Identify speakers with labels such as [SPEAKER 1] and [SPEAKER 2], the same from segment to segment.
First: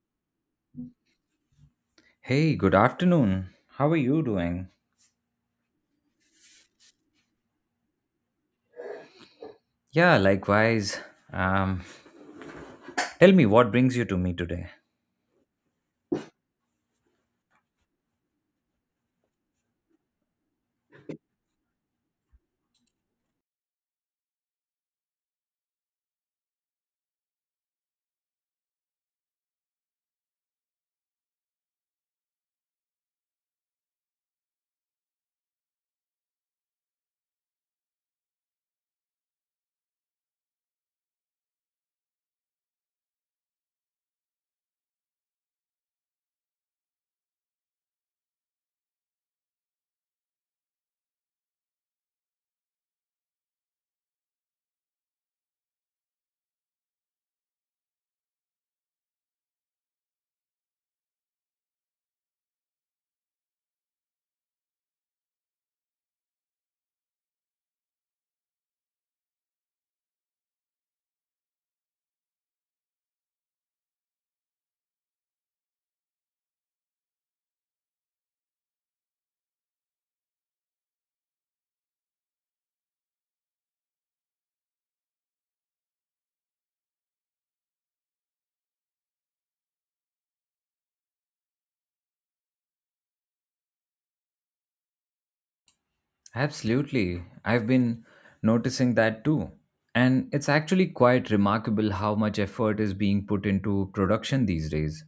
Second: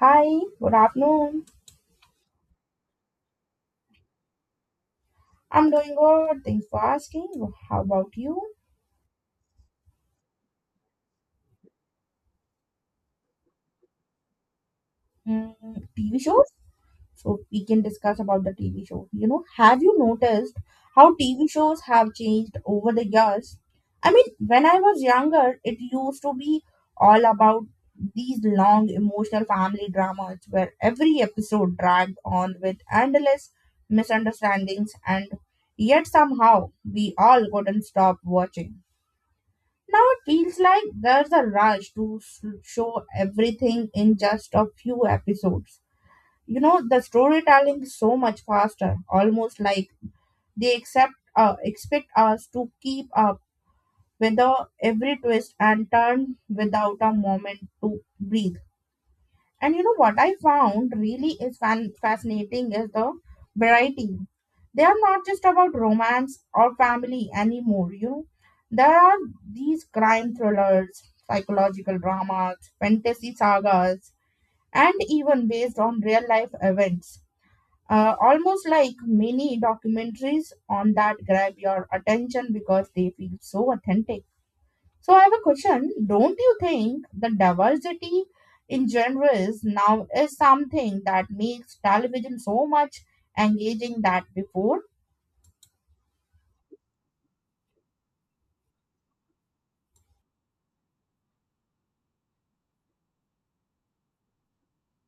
[SPEAKER 1] Hi, good afternoon.
[SPEAKER 2] Hey, good afternoon. How are you doing?
[SPEAKER 1] I'm doing good. Thanks for asking. How about you?
[SPEAKER 2] Yeah, likewise. Um, tell me what brings you to me today.
[SPEAKER 1] Mm, TV shows? So we can discuss about the TV show. You know, have you noticed how TV shows have changed over the years? I mean, when I was younger, it used to be all about these long emotional family dramas where every episode dragged on with endless misunderstandings, and yet somehow we all couldn't stop watching. Now it feels like there's a rush to show everything in just a few episodes. You know, the storytelling is so much faster, almost like they expect us to keep up with the every twist and turn without a moment to breathe. And you know what I found fascinating is the variety. They are not just about romance or family anymore, you know. There are these crime thrillers, psychological dramas, fantasy sagas, and even based on real life events. Almost like mini documentaries on that grab your attention because they feel so authentic. So I have a question. Don't you think the diversity in genres now is something that makes television so much engaging that before?
[SPEAKER 2] Absolutely. I've been noticing that too. And it's actually quite remarkable how much effort is being put into production these days.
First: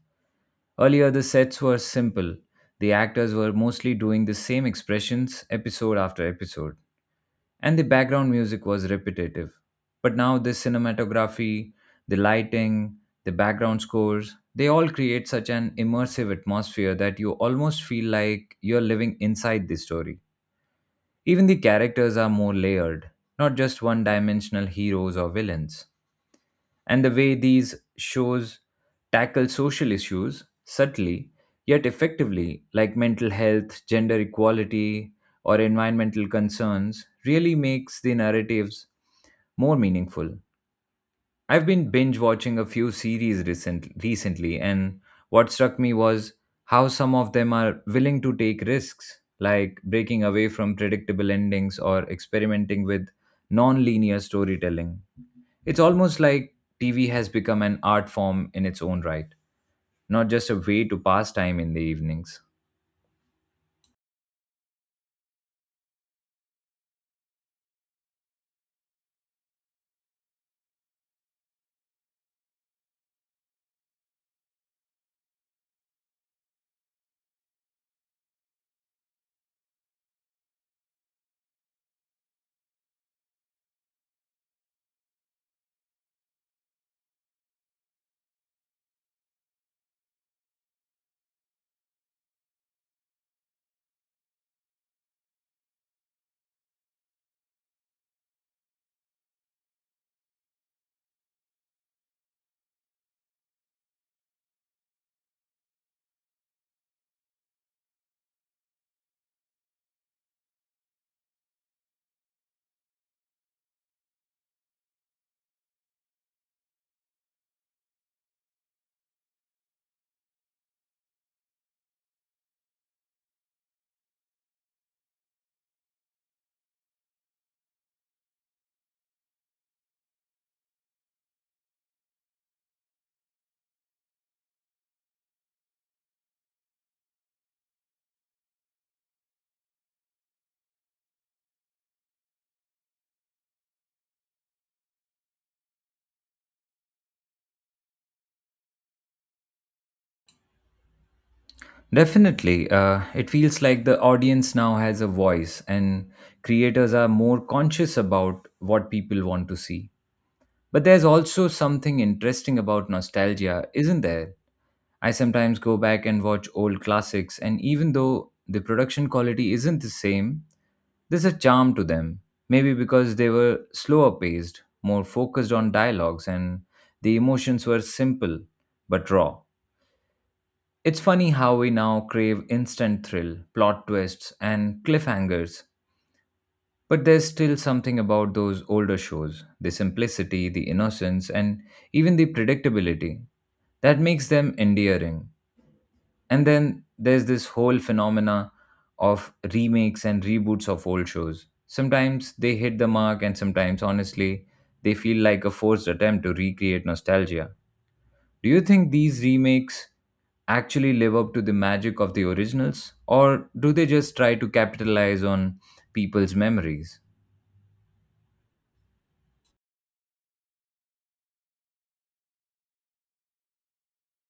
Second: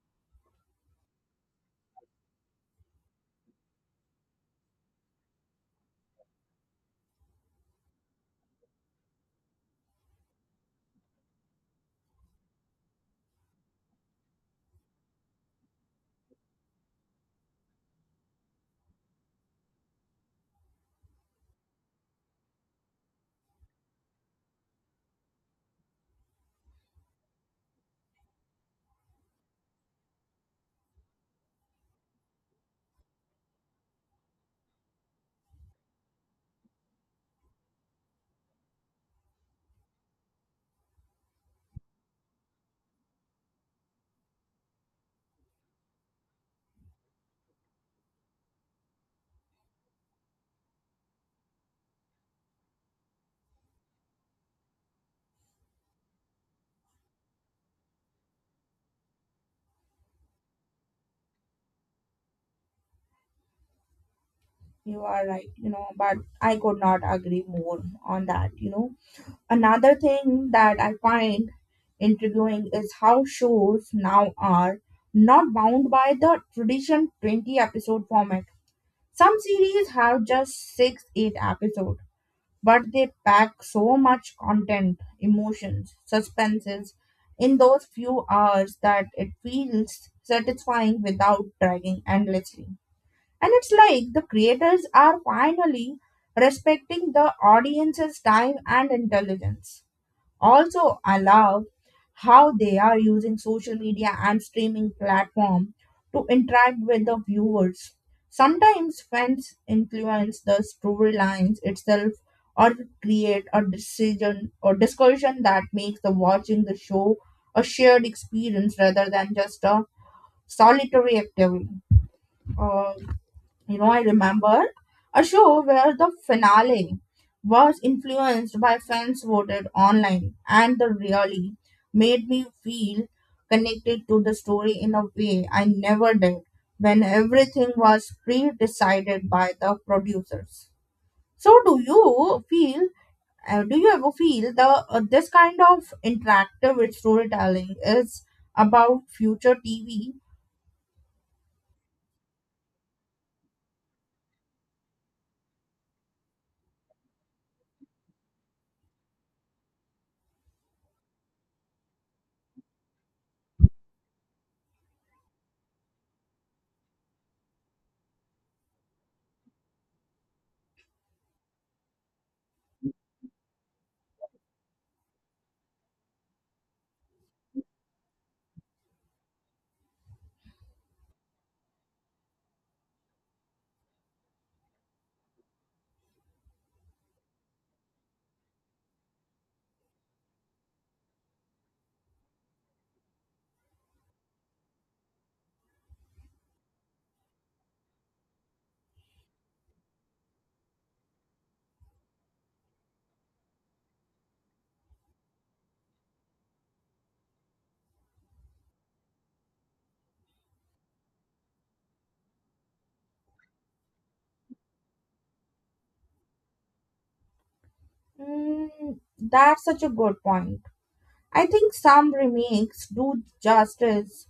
[SPEAKER 2] Earlier, the sets were simple, the actors were mostly doing the same expressions episode after episode, and the background music was repetitive. But now, the cinematography, the lighting, the background scores, they all create such an immersive atmosphere that you almost feel like you're living inside the story. Even the characters are more layered, not just one dimensional heroes or villains, and the way these shows tackle social issues subtly yet effectively, like mental health, gender equality, or environmental concerns, really makes the narratives more meaningful. I've been binge watching a few series recently, and what struck me was how some of them are willing to take risks, like breaking away from predictable endings or experimenting with non linear storytelling. It's almost like TV has become an art form in its own right, not just a way to pass time in the evenings.
[SPEAKER 1] You are right, you know, but I could not agree more on that, you know. Another thing that I find intriguing is how shows now are not bound by the tradition 20 episode format. Some series have just 6 8 episodes, but they pack so much content, emotions, suspenses in those few hours that it feels satisfying without dragging endlessly. And it's like the creators are finally respecting the audience's time and intelligence. Also, I love how they are using social media and streaming platform to interact with the viewers. Sometimes fans influence the storylines itself or create a decision or discussion that makes the watching the show a shared experience rather than just a solitary activity. Uh, you know, I remember a show where the finale was influenced by fans voted online, and the really made me feel connected to the story in a way I never did when everything was pre decided by the producers. So, do you ever feel the this kind of interactive with storytelling is about future TV?
[SPEAKER 2] Definitely, it feels like the audience now has a voice, and creators are more conscious about what people want to see. But there's also something interesting about nostalgia, isn't there? I sometimes go back and watch old classics, and even though the production quality isn't the same, there's a charm to them. Maybe because they were slower paced, more focused on dialogues, and the emotions were simple but raw. It's funny how we now crave instant thrill, plot twists, and cliffhangers. But there's still something about those older shows, the simplicity, the innocence, and even the predictability, that makes them endearing. And then there's this whole phenomena of remakes and reboots of old shows. Sometimes they hit the mark, and sometimes, honestly, they feel like a forced attempt to recreate nostalgia. Do you think these remakes actually live up to the magic of the originals, or do they just try to capitalize on people's memories?
[SPEAKER 1] Mm, that's such a good point. I think some remakes do justice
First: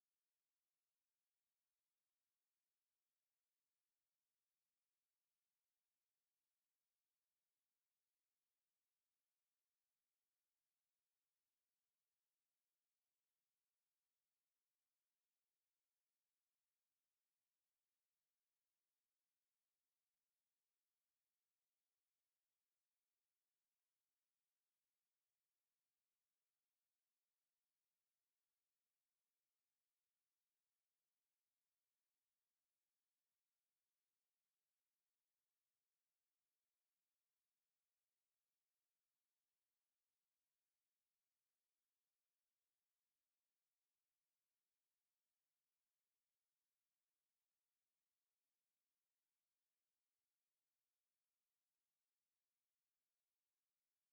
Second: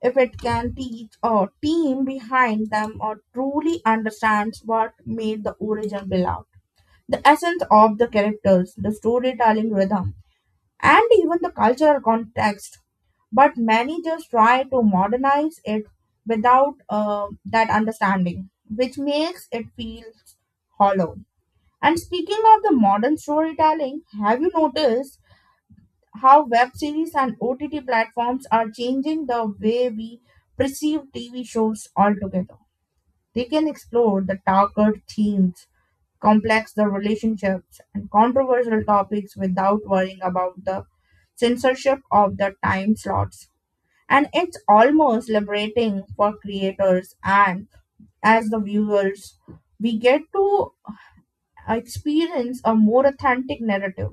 [SPEAKER 1] if it can teach a team behind them or truly understands what made the original beloved. The essence of the characters, the storytelling rhythm, and even the cultural context. But many just try to modernize it without that understanding, which makes it feel hollow. And speaking of the modern storytelling, have you noticed how web series and OTT platforms are changing the way we perceive TV shows altogether. They can explore the darker themes, complex the relationships, and controversial topics without worrying about the censorship of the time slots. And it's almost liberating for creators, and as the viewers, we get to experience a more authentic narrative.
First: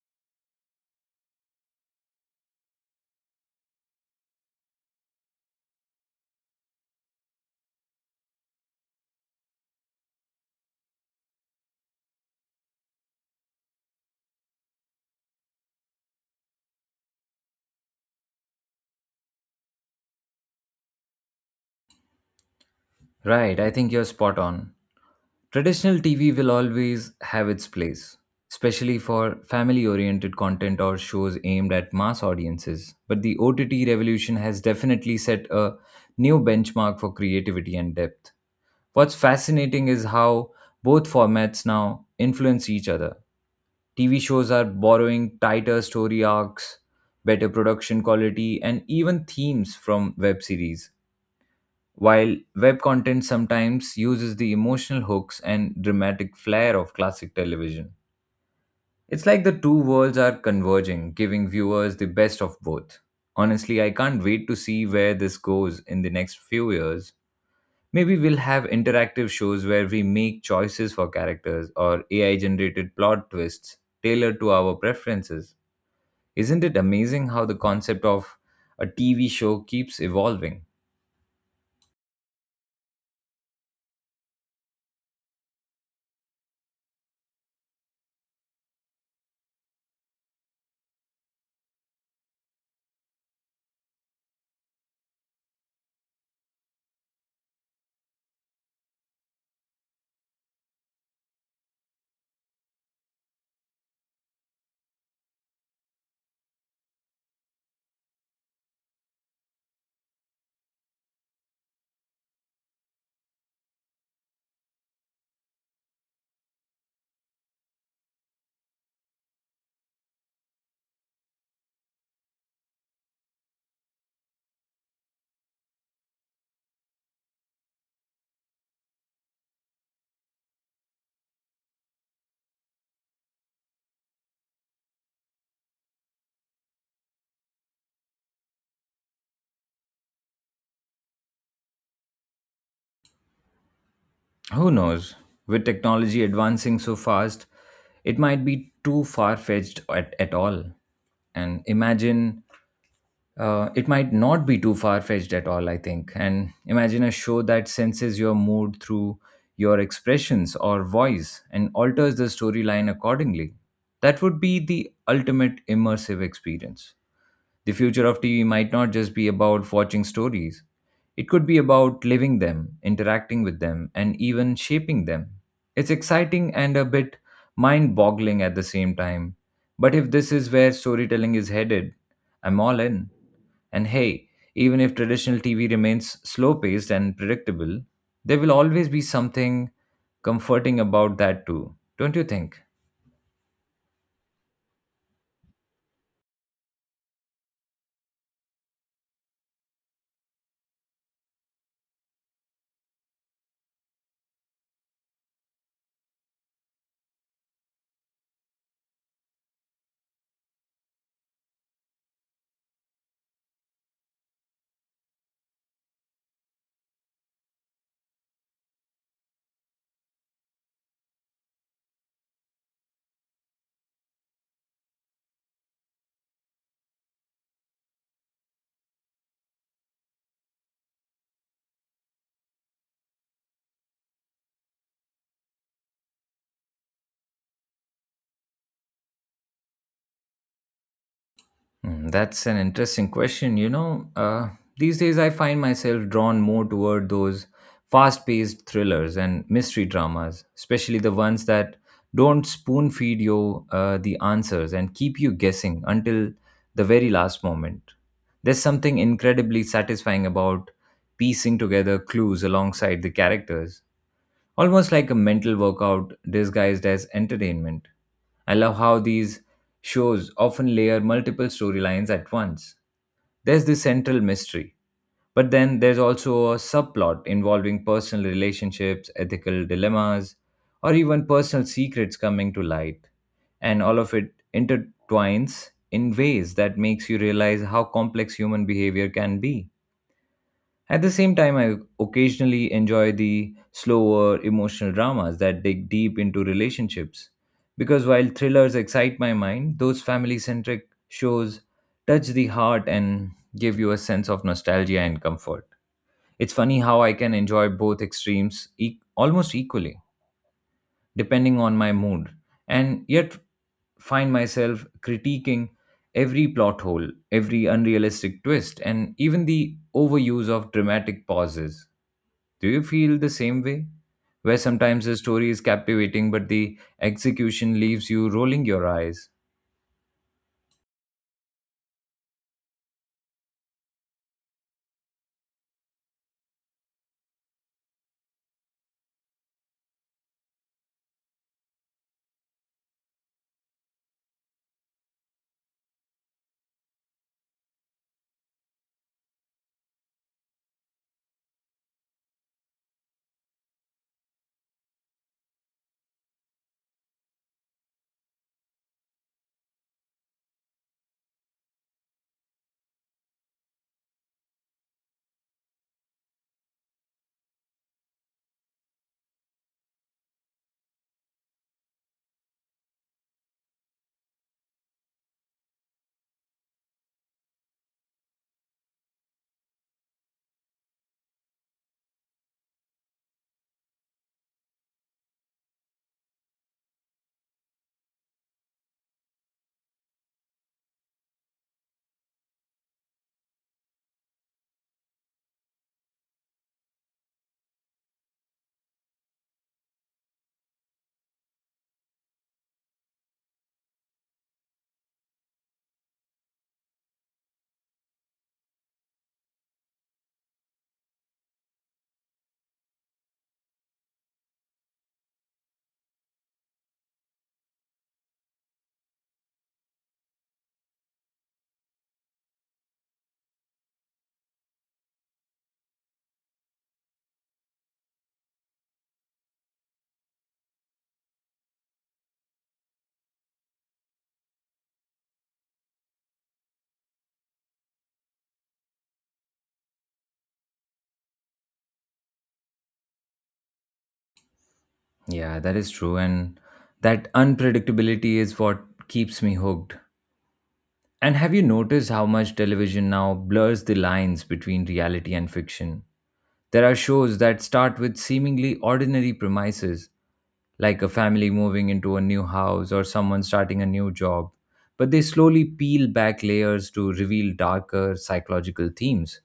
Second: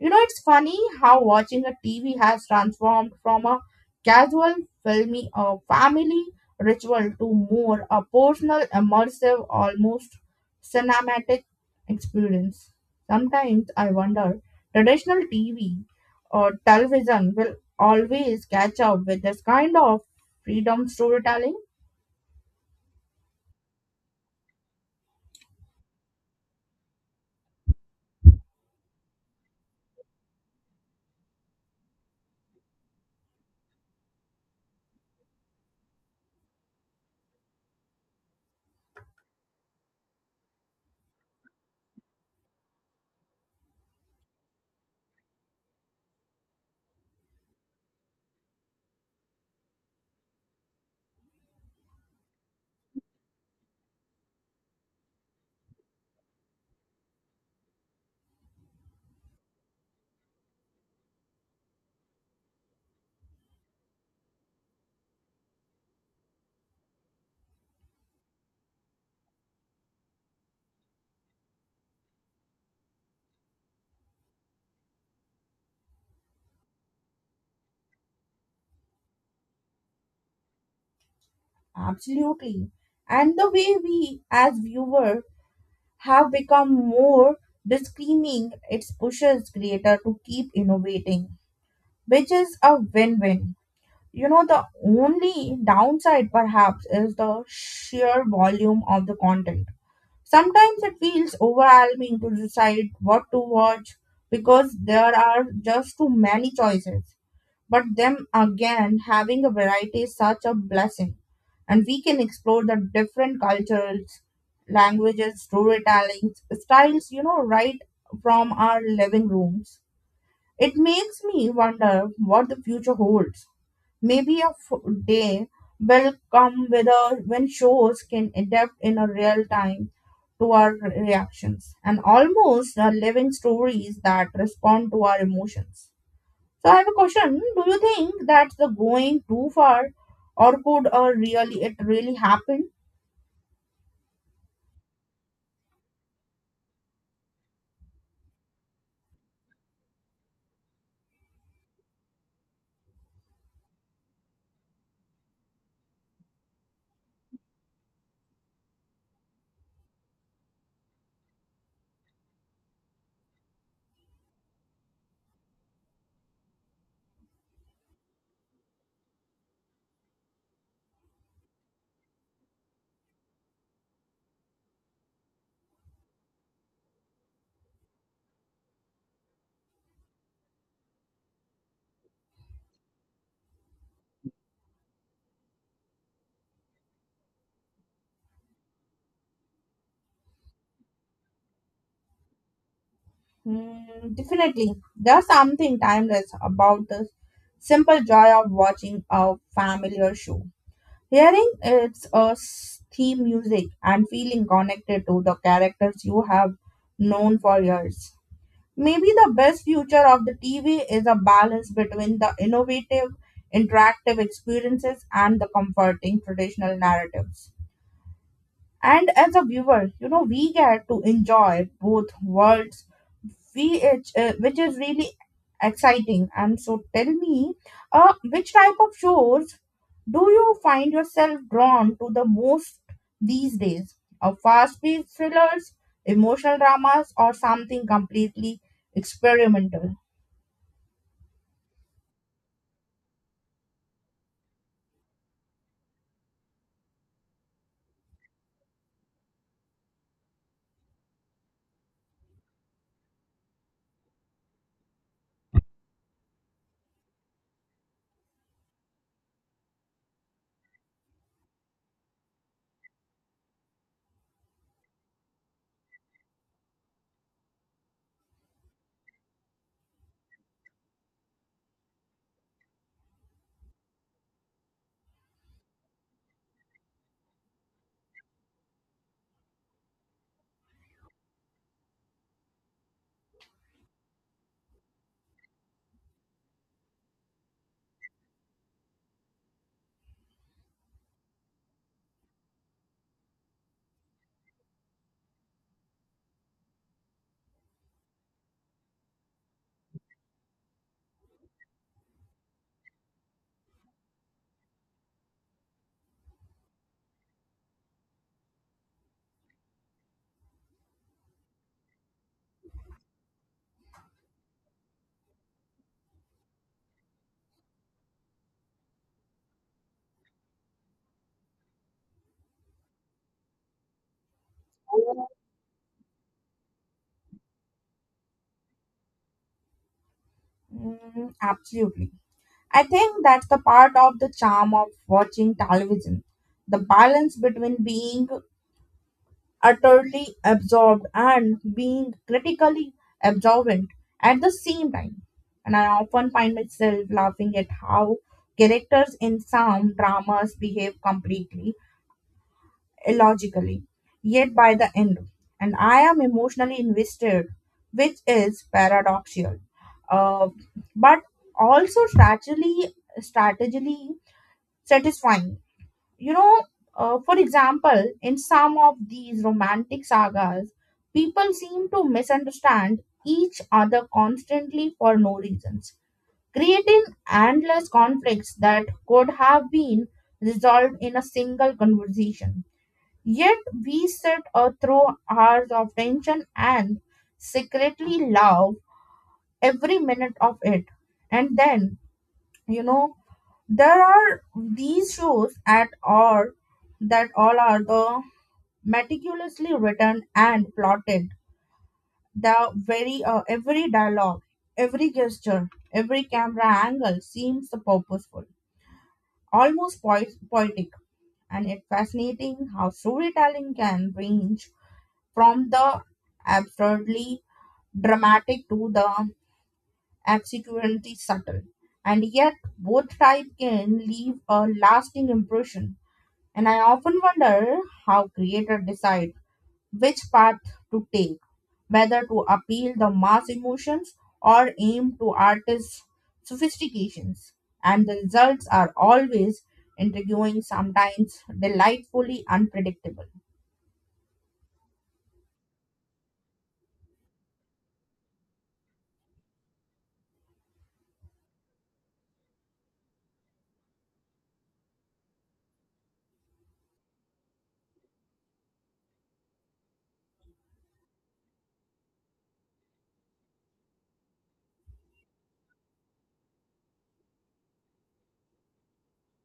[SPEAKER 1] You know, it's funny how watching a TV has transformed from a casual filmy or family ritual to more a personal, immersive, almost cinematic experience. Sometimes I wonder, traditional TV or television will always catch up with this kind of freedom storytelling?
[SPEAKER 2] Right, I think you're spot on. Traditional TV will always have its place, especially for family oriented content or shows aimed at mass audiences. But the OTT revolution has definitely set a new benchmark for creativity and depth. What's fascinating is how both formats now influence each other. TV shows are borrowing tighter story arcs, better production quality, and even themes from web series, while web content sometimes uses the emotional hooks and dramatic flair of classic television. It's like the two worlds are converging, giving viewers the best of both. Honestly, I can't wait to see where this goes in the next few years. Maybe we'll have interactive shows where we make choices for characters or AI generated plot twists tailored to our preferences. Isn't it amazing how the concept of a TV show keeps evolving?
[SPEAKER 1] Absolutely. And the way we, as viewer, have become more disclaiming it pushes creator to keep innovating, which is a win-win. You know, the only downside perhaps is the sheer volume of the content. Sometimes it feels overwhelming to decide what to watch because there are just too many choices. But them again, having a variety is such a blessing, and we can explore the different cultures, languages, storytelling styles, you know, right from our living rooms. It makes me wonder what the future holds. Maybe a day will come when shows can adapt in a real time to our reactions and almost are living stories that respond to our emotions. So I have a question. Do you think that's the going too far, or could really it really happen?
[SPEAKER 2] Who knows? With technology advancing so fast, it might be too far fetched at all. And imagine it might not be too far fetched at all, I think. And imagine a show that senses your mood through your expressions or voice and alters the storyline accordingly. That would be the ultimate immersive experience. The future of TV might not just be about watching stories, it could be about living them, interacting with them, and even shaping them. It's exciting and a bit mind boggling at the same time. But if this is where storytelling is headed, I'm all in. And hey, even if traditional TV remains slow paced and predictable, there will always be something comforting about that too, don't you think?
[SPEAKER 1] Hmm, definitely, there's something timeless about the simple joy of watching a familiar show, hearing its theme music, and feeling connected to the characters you have known for years. Maybe the best future of the TV is a balance between the innovative, interactive experiences and the comforting traditional narratives. And as a viewer, you know, we get to enjoy both worlds. Which is really exciting. And so tell me, which type of shows do you find yourself drawn to the most these days? A fast paced thrillers, emotional dramas, or something completely experimental?
[SPEAKER 2] Hmm, that's an interesting question. You know, these days I find myself drawn more toward those fast paced thrillers and mystery dramas, especially the ones that don't spoon feed you the answers and keep you guessing until the very last moment. There's something incredibly satisfying about piecing together clues alongside the characters. Almost like a mental workout disguised as entertainment. I love how these shows often layer multiple storylines at once. There's the central mystery, but then there's also a subplot involving personal relationships, ethical dilemmas, or even personal secrets coming to light. And all of it intertwines in ways that makes you realize how complex human behavior can be. At the same time, I occasionally enjoy the slower emotional dramas that dig deep into relationships. Because while thrillers excite my mind, those family centric shows touch the heart and give you a sense of nostalgia and comfort. It's funny how I can enjoy both extremes almost equally depending on my mood, and yet find myself critiquing every plot hole, every unrealistic twist, and even the overuse of dramatic pauses. Do you feel the same way? Where sometimes the story is captivating, but the execution leaves you rolling your eyes.
[SPEAKER 1] Mm, absolutely. I think that's the part of the charm of watching television. The balance between being utterly absorbed and being critically absorbent at the same time. And I often find myself laughing at how characters in some dramas behave completely illogically, yet by the end, and I am emotionally invested, which is paradoxical, uh, but also strategically satisfying. you know, for example, in some of these romantic sagas, people seem to misunderstand each other constantly for no reasons, creating endless conflicts that could have been resolved in a single conversation. Yet we sit through hours of tension and secretly love every minute of it. And then, you know, there are these shows at all that all are the meticulously written and plotted. The very every dialogue, every gesture, every camera angle seems purposeful, almost poetic, and it's fascinating how storytelling can range from the absurdly dramatic to the absolutely subtle, and yet both type can leave a lasting impression. And I often wonder how creators decide which path to take, whether to appeal the mass emotions or aim to artists' sophistications. And the results are always intriguing, sometimes delightfully unpredictable.
[SPEAKER 2] Yeah, that is true. And that unpredictability is what keeps me hooked. And have you noticed how much television now blurs the lines between reality and fiction? There are shows that start with seemingly ordinary premises, like a family moving into a new house or someone starting a new job, but they slowly peel back layers to reveal darker psychological themes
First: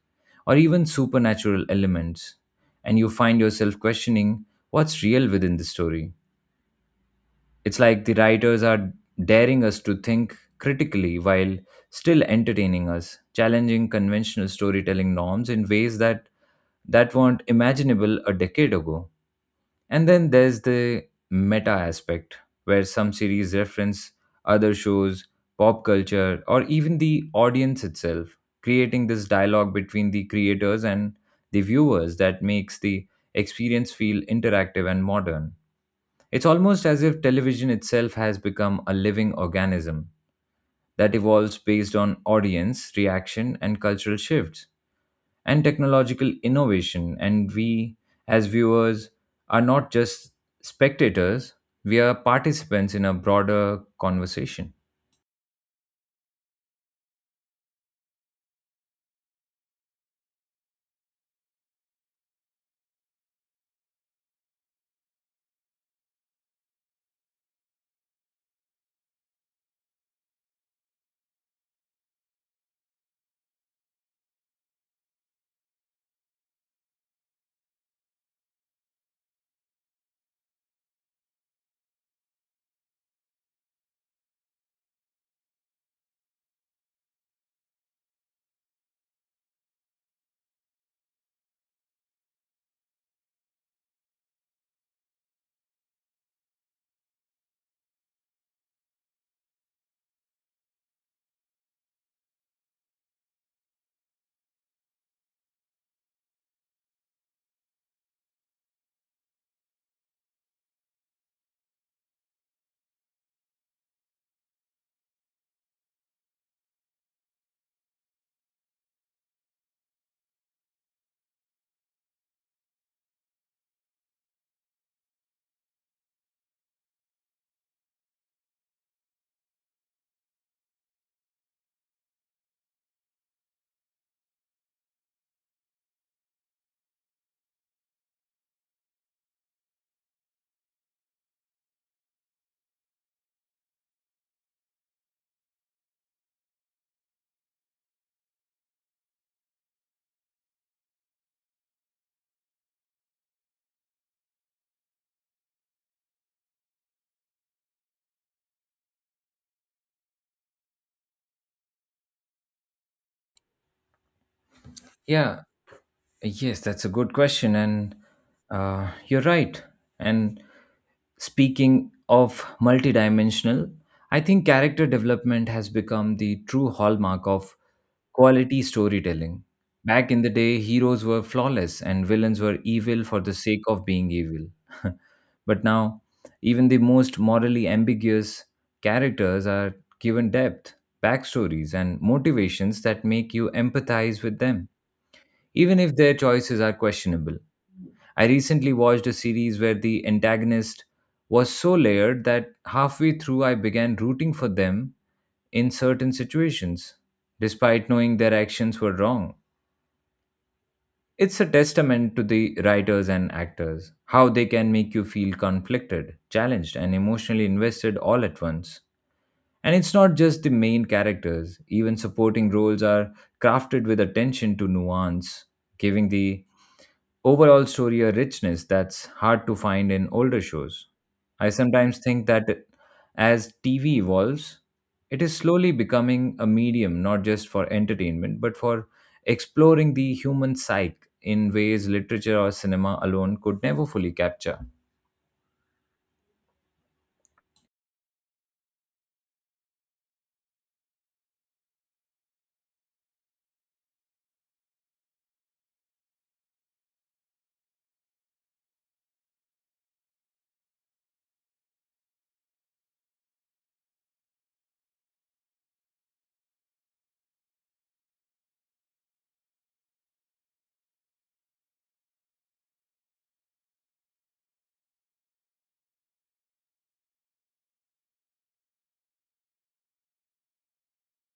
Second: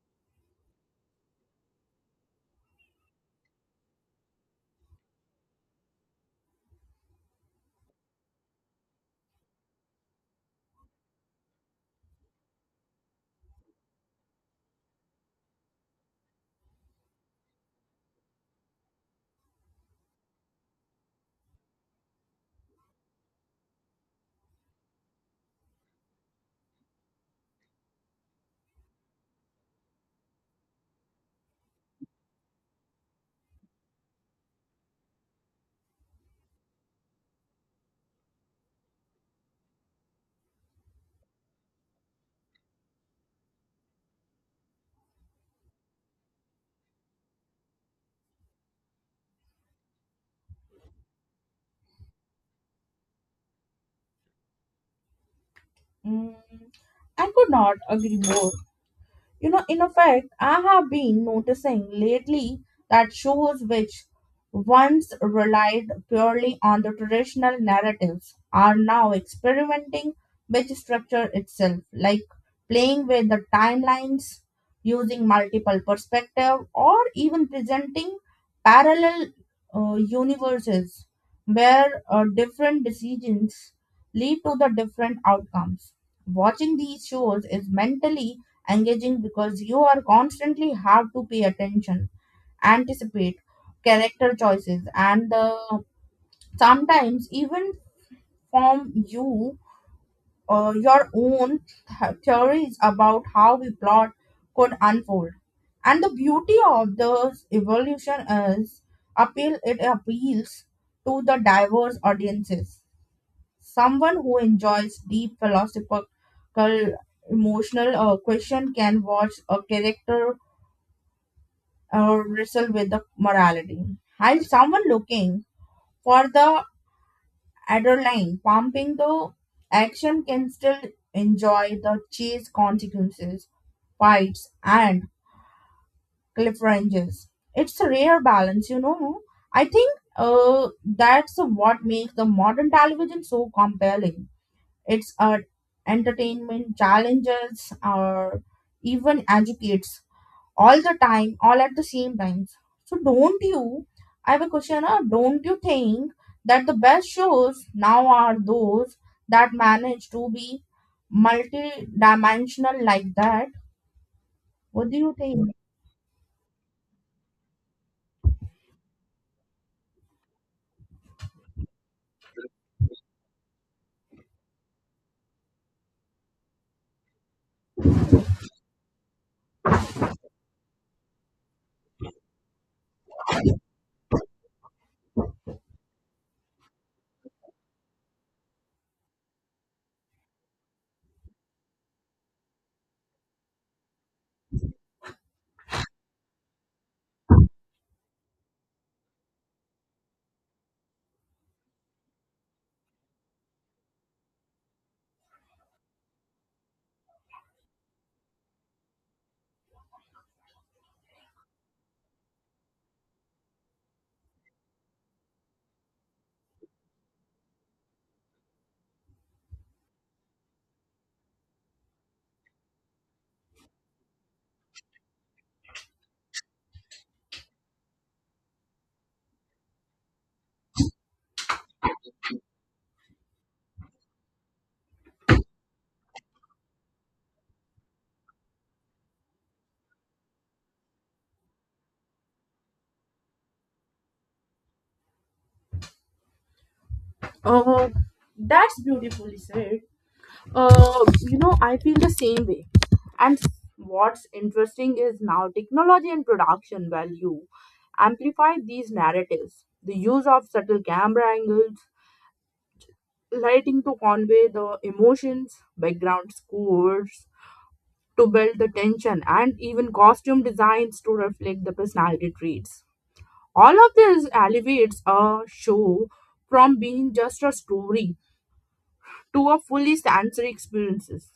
[SPEAKER 2] or even supernatural elements, and you find yourself questioning what's real within the story. It's like the writers are daring us to think critically while still entertaining us, challenging conventional storytelling norms in ways that weren't imaginable a decade ago. And then there's the meta aspect, where some series reference other shows, pop culture, or even the audience itself, creating this dialogue between the creators and the viewers that makes the experience feel interactive and modern. It's almost as if television itself has become a living organism that evolves based on audience reaction and cultural shifts and technological innovation. And we, as viewers, are not just spectators, we are participants in a broader conversation.
[SPEAKER 1] Mm, I could not agree more. You know, in effect, I have been noticing lately that shows which once relied purely on the traditional narratives are now experimenting with structure itself, like playing with the timelines, using multiple perspective, or even presenting parallel universes where different decisions lead to the different outcomes. Watching these shows is mentally engaging because you are constantly have to pay attention, anticipate character choices, and sometimes even form you your own theories about how the plot could unfold. And the beauty of this evolution is appeals to the diverse audiences. Someone who enjoys deep philosophical emotional question can watch a character wrestle with the morality. Has someone looking for the adrenaline pumping, the action can still enjoy the chase consequences, fights, and cliffhangers. It's a rare balance, you know. I think that's what makes the modern television so compelling. It's Entertainment, challenges, or even educates all the time, all at the same time. So don't you, I have a question, don't you think that the best shows now are those that manage to be multi-dimensional like that? What do you
[SPEAKER 2] Yeah,
[SPEAKER 1] think?
[SPEAKER 2] yes, that's a good question. And you're right. And speaking of multidimensional, I think character development has become the true hallmark of quality storytelling. Back in the day, heroes were flawless and villains were evil for the sake of being evil. But now, even the most morally ambiguous characters are given depth, backstories, and motivations that make you empathize with them, even if their choices are questionable. I recently watched a series where the antagonist was so layered that halfway through I began rooting for them in certain situations, despite knowing their actions were wrong. It's a testament to the writers and actors, how they can make you feel conflicted, challenged, and emotionally invested all at once. And it's not just the main characters, even supporting roles are crafted with attention to nuance, giving the overall story a richness that's hard to find in older shows. I sometimes think that as TV evolves, it is slowly becoming a medium not just for entertainment but for exploring the human psyche in ways literature or cinema alone could never fully capture.
[SPEAKER 1] Uh, that's beautifully said. You know, I feel the same way. And what's interesting is now technology and production value amplify these narratives. The use of subtle camera angles, lighting to convey the emotions, background scores to build the tension, and even costume designs to reflect the personality traits. All of this elevates a show from being just a story to a fully sensory experiences.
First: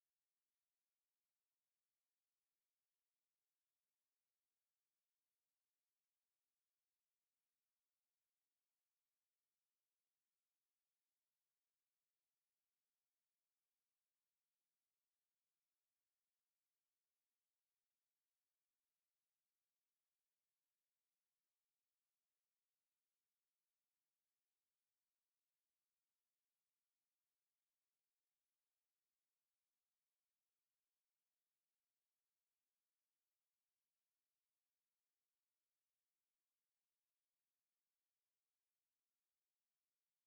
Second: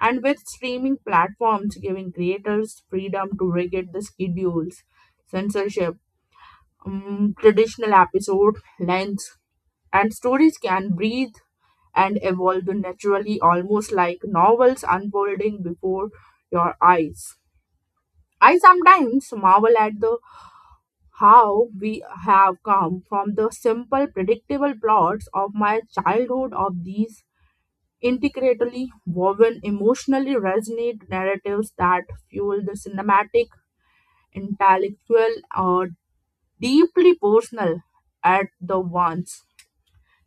[SPEAKER 1] And with streaming platforms giving creators freedom to regulate the schedules, censorship, traditional episode lengths, and stories can breathe and evolve naturally, almost like novels unfolding before your eyes. I sometimes marvel at the how we have come from the simple, predictable plots of my childhood of these intricately woven, emotionally resonant narratives that fuel the cinematic, intellectual, or deeply personal at the once.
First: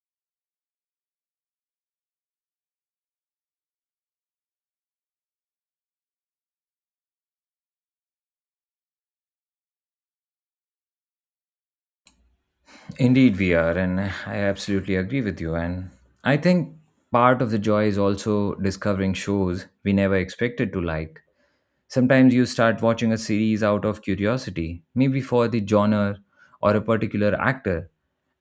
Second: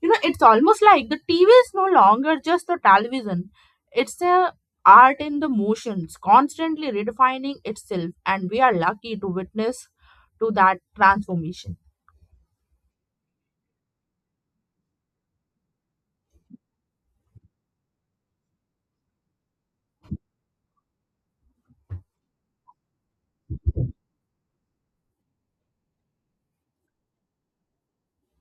[SPEAKER 1] You know, it's almost like the tv is no longer just the television. It's a art in the motions constantly redefining itself, and we are lucky to witness to that transformation.
[SPEAKER 2] Indeed, we are, and I absolutely agree with you. And I think part of the joy is also discovering shows we never expected to like. Sometimes you start watching a series out of curiosity, maybe for the genre or a particular actor,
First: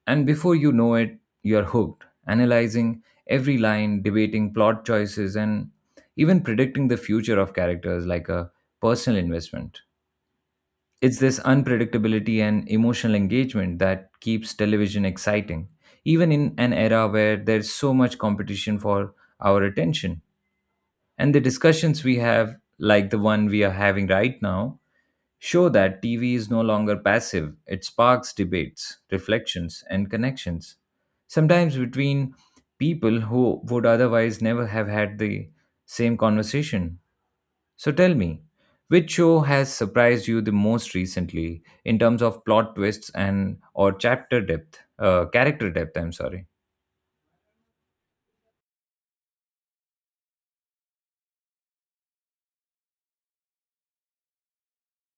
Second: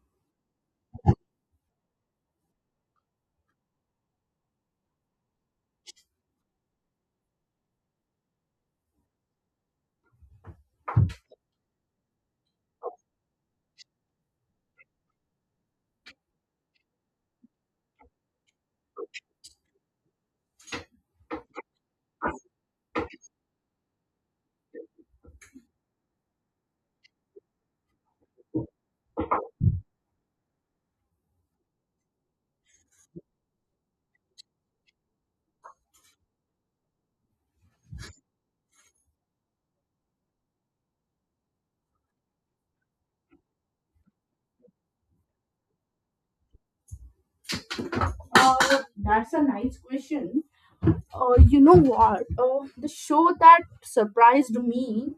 [SPEAKER 2] and before you know it, you're hooked, analyzing every line, debating plot choices, and even predicting the future of characters like a personal investment. It's this unpredictability and emotional engagement that keeps television exciting, even in an era where there's so much competition for our attention. And the discussions we have, like the one we are having right now, show that TV is no longer passive. It sparks debates, reflections, and connections, sometimes between people who would otherwise never have had the same conversation. So tell me, which show has surprised you the most recently in terms of plot twists and or chapter depth, character depth? I'm sorry.
[SPEAKER 1] uh, that's a nice question. You know what, the show that surprised me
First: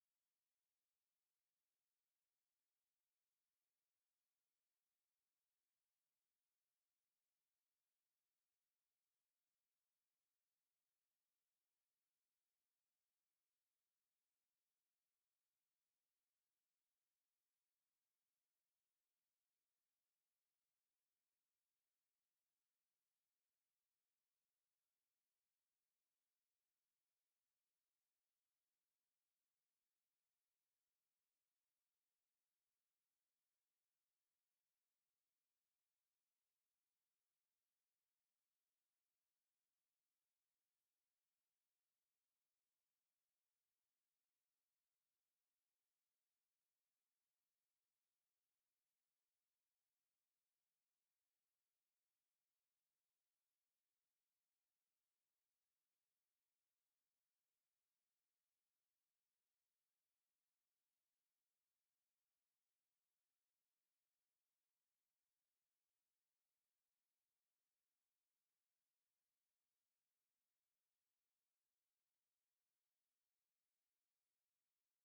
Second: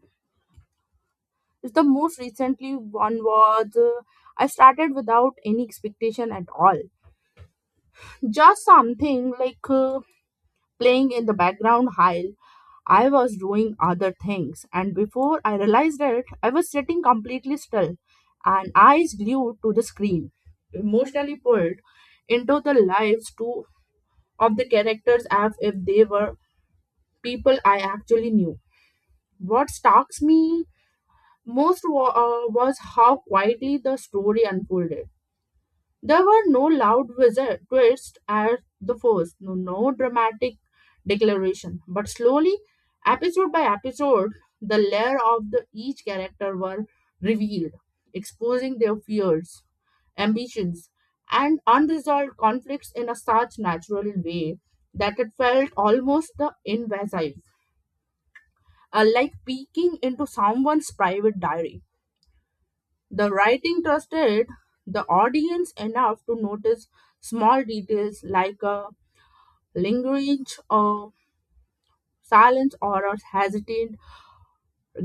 [SPEAKER 1] is the most recently one was I started without any expectation at all, just something like playing in the background while I was doing other things. And before I realized it, I was sitting completely still and eyes glued to the screen, emotionally pulled into the lives too of the characters as if they were people I actually knew. What stalks me most was how quietly the story unfolded. There were no loud wizard twists at the first, no dramatic declaration, but slowly, episode by episode, the layer of the each character were revealed, exposing their fears, ambitions, and unresolved conflicts in a such natural way that it felt almost the invasive, like peeking into someone's private diary. The writing trusted the audience enough to notice small details like a lingering silence or a hesitant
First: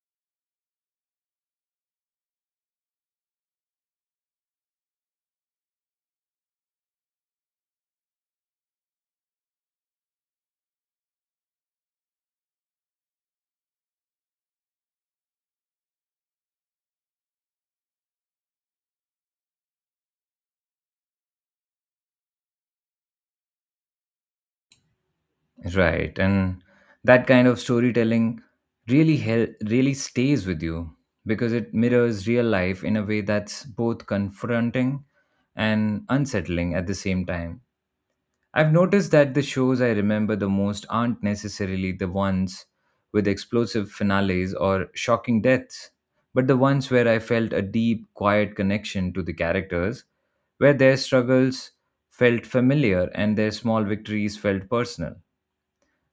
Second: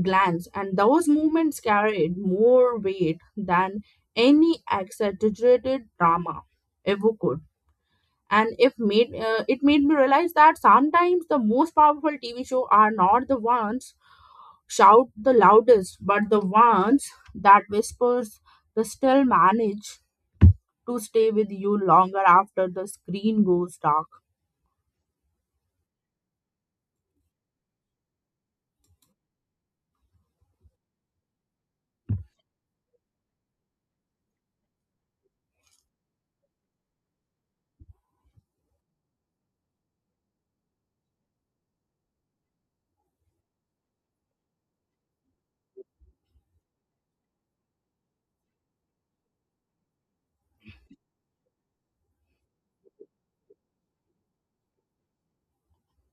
[SPEAKER 1] glance, and those movements carried more weight than any exaggerated drama ever could. And if made, it made me realize that sometimes the most powerful TV show are not the ones shout the loudest, but the ones that whispers the still manage to stay with you longer after the screen goes dark.
[SPEAKER 2] Right, and that kind of storytelling really stays with you because it mirrors real life in a way that's both confronting and unsettling at the same time. I've noticed that the shows I remember the most aren't necessarily the ones with explosive finales or shocking deaths, but the ones where I felt a deep, quiet connection to the characters, where their struggles felt familiar and their small victories felt personal.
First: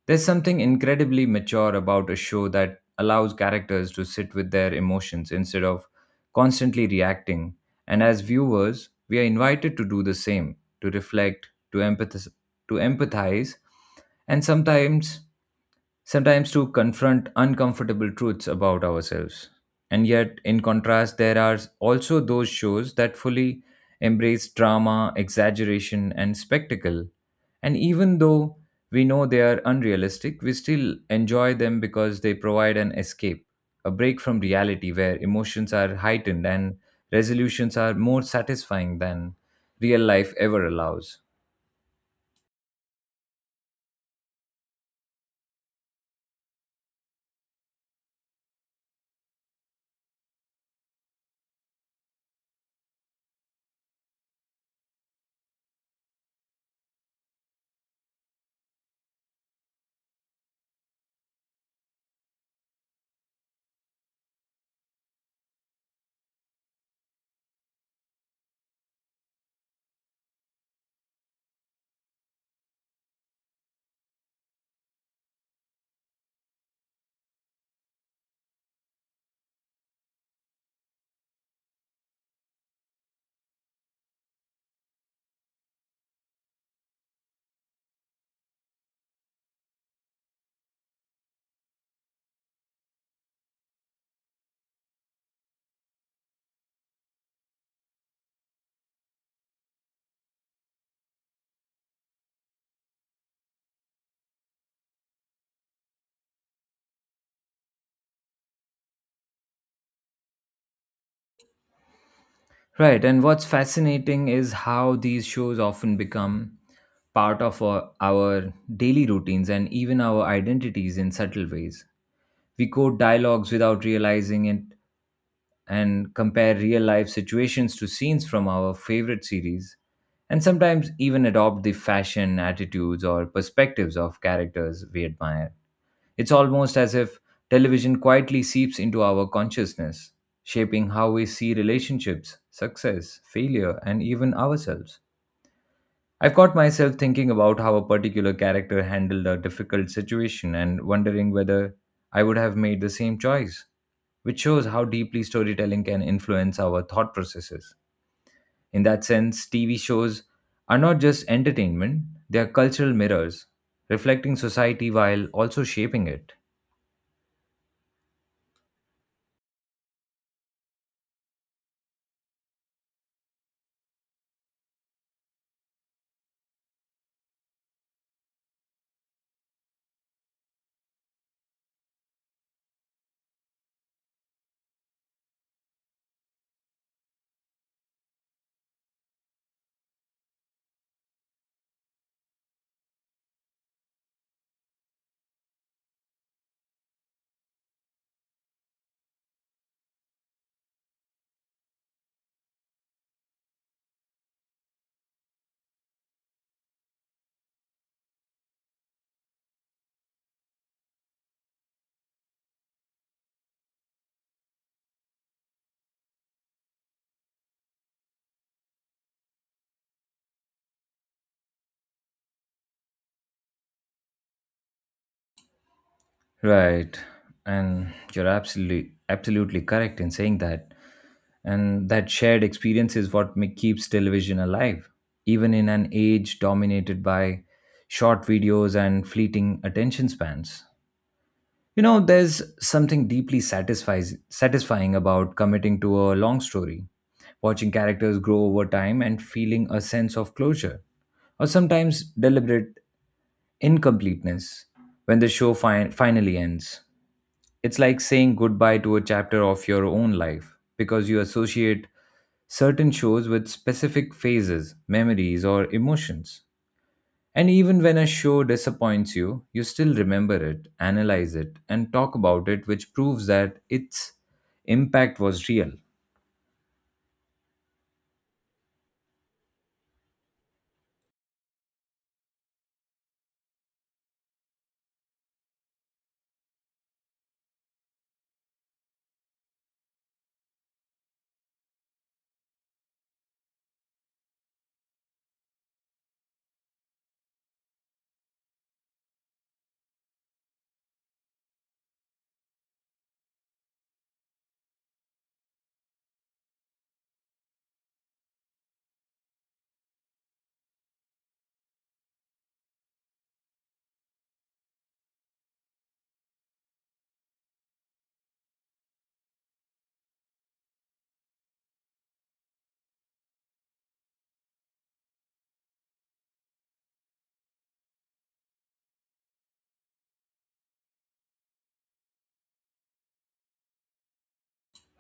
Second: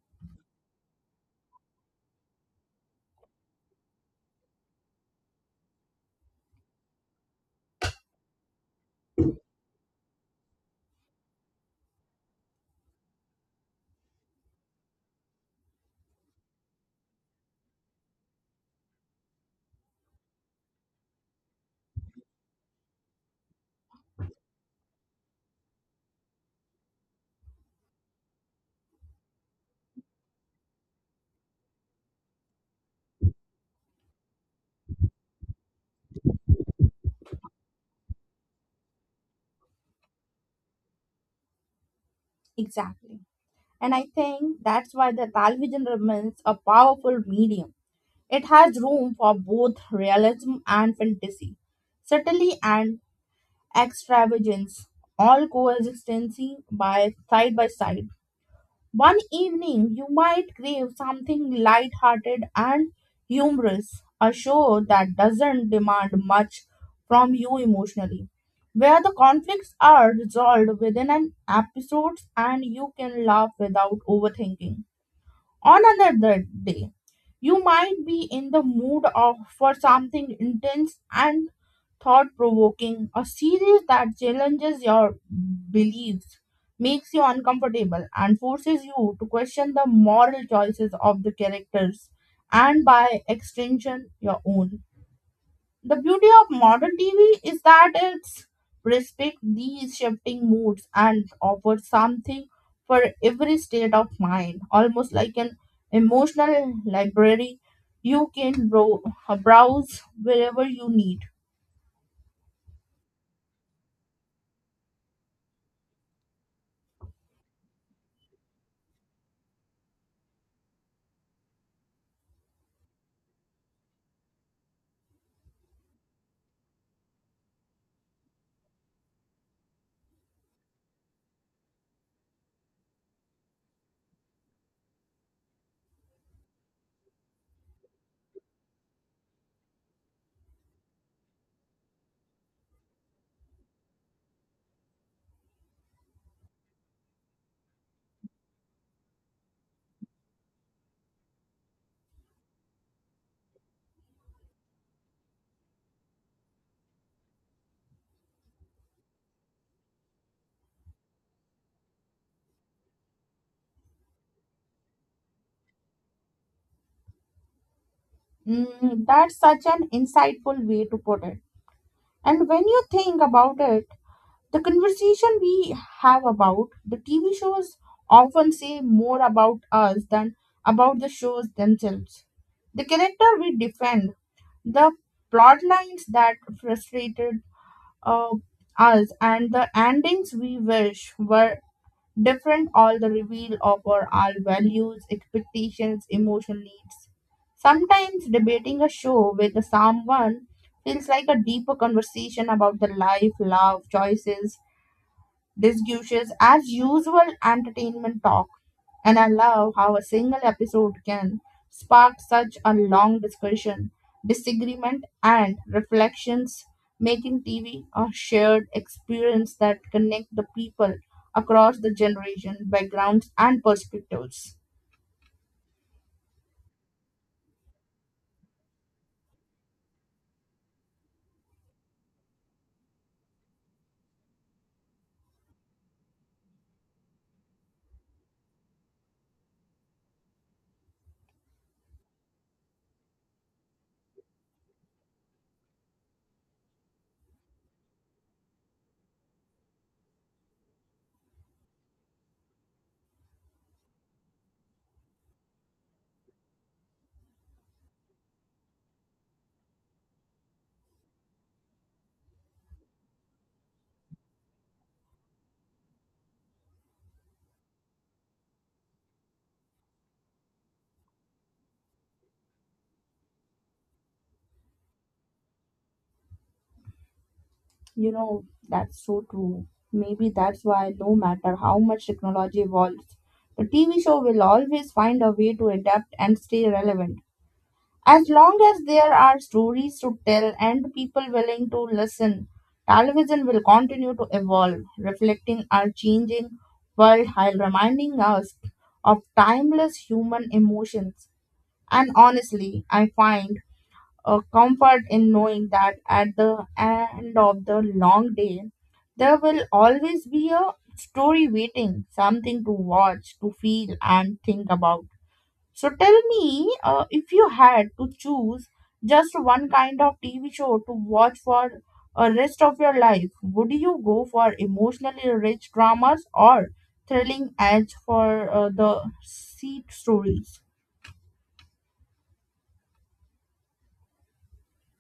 [SPEAKER 2] There's something incredibly mature about a show that allows characters to sit with their emotions instead of constantly reacting. And as viewers, we are invited to do the same, to reflect, to empathize, and sometimes to confront uncomfortable truths about ourselves. And yet, in contrast, there are also those shows that fully embrace drama, exaggeration, and spectacle, and even though we know they are unrealistic, we still enjoy them because they provide an escape, a break from reality where emotions are heightened and resolutions are more satisfying than real life ever allows.
[SPEAKER 1] Exactly. And I think that's why the television remains a powerful medium. It has room for both realism and fantasy, subtlety and extravagance, all coexisting by side by side. One evening, you might crave something light-hearted and humorous, a show that doesn't demand much from you emotionally, where the conflicts are resolved within an episode and you can laugh without overthinking. On another day, you might be in the for something intense and thought provoking, a series that challenges your beliefs, makes you uncomfortable, and forces you to question the moral choices of the characters and by extension your own. The beauty of modern TV is that it's respects these shifting moods and offers something for every state of mind, almost like an emotional library you can browse wherever you need.
[SPEAKER 2] Right, and what's fascinating is how these shows often become part of our daily routines and even our identities in subtle ways. We quote dialogues without realizing it, and compare real life situations to scenes from our favorite series, and sometimes even adopt the fashion, attitudes, or perspectives of characters we admire. It's almost as if television quietly seeps into our consciousness, shaping how we see relationships, success, failure, and even ourselves. I've caught myself thinking about how a particular character handled a difficult situation and wondering whether I would have made the same choice, which shows how deeply storytelling can influence our thought processes. In that sense, TV shows are not just entertainment, they are cultural mirrors, reflecting society while also shaping it.
[SPEAKER 1] Mm, that's such an insightful way to put it. And when you think about it, the conversation we have about the TV shows often say more about us than about the shows themselves. The character we defend, the plot lines that frustrated uh, us, and the endings we wish were different all the reveal of our values, expectations, emotional needs. Sometimes debating a show with someone feels like a deeper conversation about the life, love, choices, discussions, as usual entertainment talk. And I love how a single episode can spark such a long discussion, disagreement, and reflections, making TV a shared experience that connect the people across the generation, backgrounds, and perspectives.
[SPEAKER 2] Right. And you're absolutely correct in saying that. And that shared experience is what keeps television alive, even in an age dominated by short videos and fleeting attention spans. You know, there's something satisfying about committing to a long story, watching characters grow over time and feeling a sense of closure, or sometimes deliberate incompleteness when the show finally ends. It's like saying goodbye to a chapter of your own life because you associate certain shows with specific phases, memories, or emotions. And even when a show disappoints you, you still remember it, analyze it, and talk about it, which proves that its impact was real.
[SPEAKER 1] You know, that's so true. Maybe that's why, no matter how much technology evolves, the TV show will always find a way to adapt and stay relevant. As long as there are stories to tell and people willing to listen, television will continue to evolve, reflecting our changing world while reminding us of timeless human emotions. And honestly, I find a comfort in knowing that at the end of the long day, there will always be a story waiting, something to watch, to feel, and think about. So tell me, if you had to choose just one kind of TV show to watch for a rest of your life, would you go for emotionally rich dramas or thrilling edge for the seek stories?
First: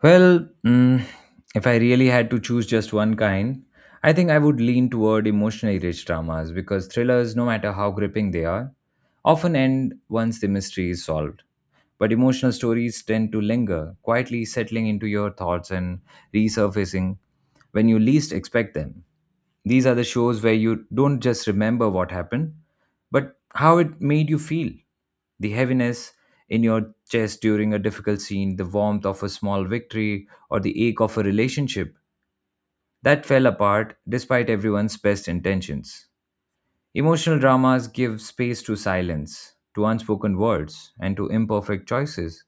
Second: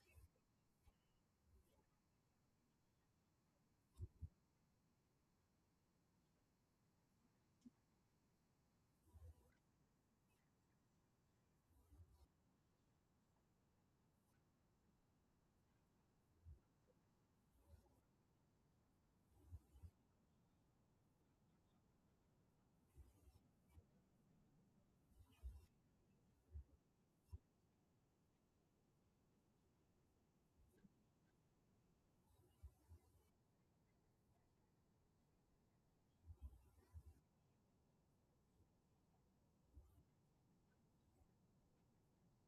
[SPEAKER 2] Well, mm, if I really had to choose just one kind, I think I would lean toward emotionally rich dramas because thrillers, no matter how gripping they are, often end once the mystery is solved. But emotional stories tend to linger, quietly settling into your thoughts and resurfacing when you least expect them. These are the shows where you don't just remember what happened, but how it made you feel. The heaviness in your chest during a difficult scene, the warmth of a small victory, or the ache of a relationship that fell apart despite everyone's best intentions. Emotional dramas give space to silence, to unspoken words, and to imperfect choices.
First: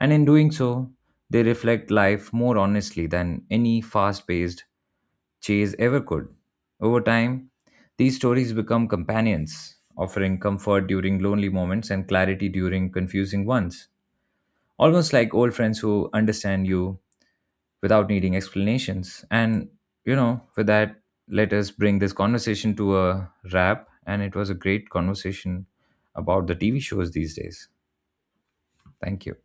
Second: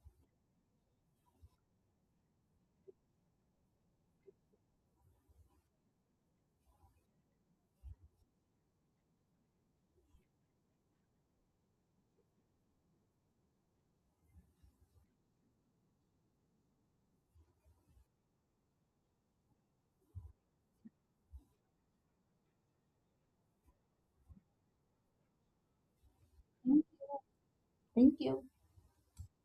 [SPEAKER 2] And in doing so, they reflect life more honestly than any fast paced chase ever could. Over time, these stories become companions, offering comfort during lonely moments and clarity during confusing ones. Almost like old friends who understand you without needing explanations. And, you know, with that, let us bring this conversation to a wrap. And it was a great conversation about the TV shows these days.
[SPEAKER 1] Thank you.
[SPEAKER 2] Thank you.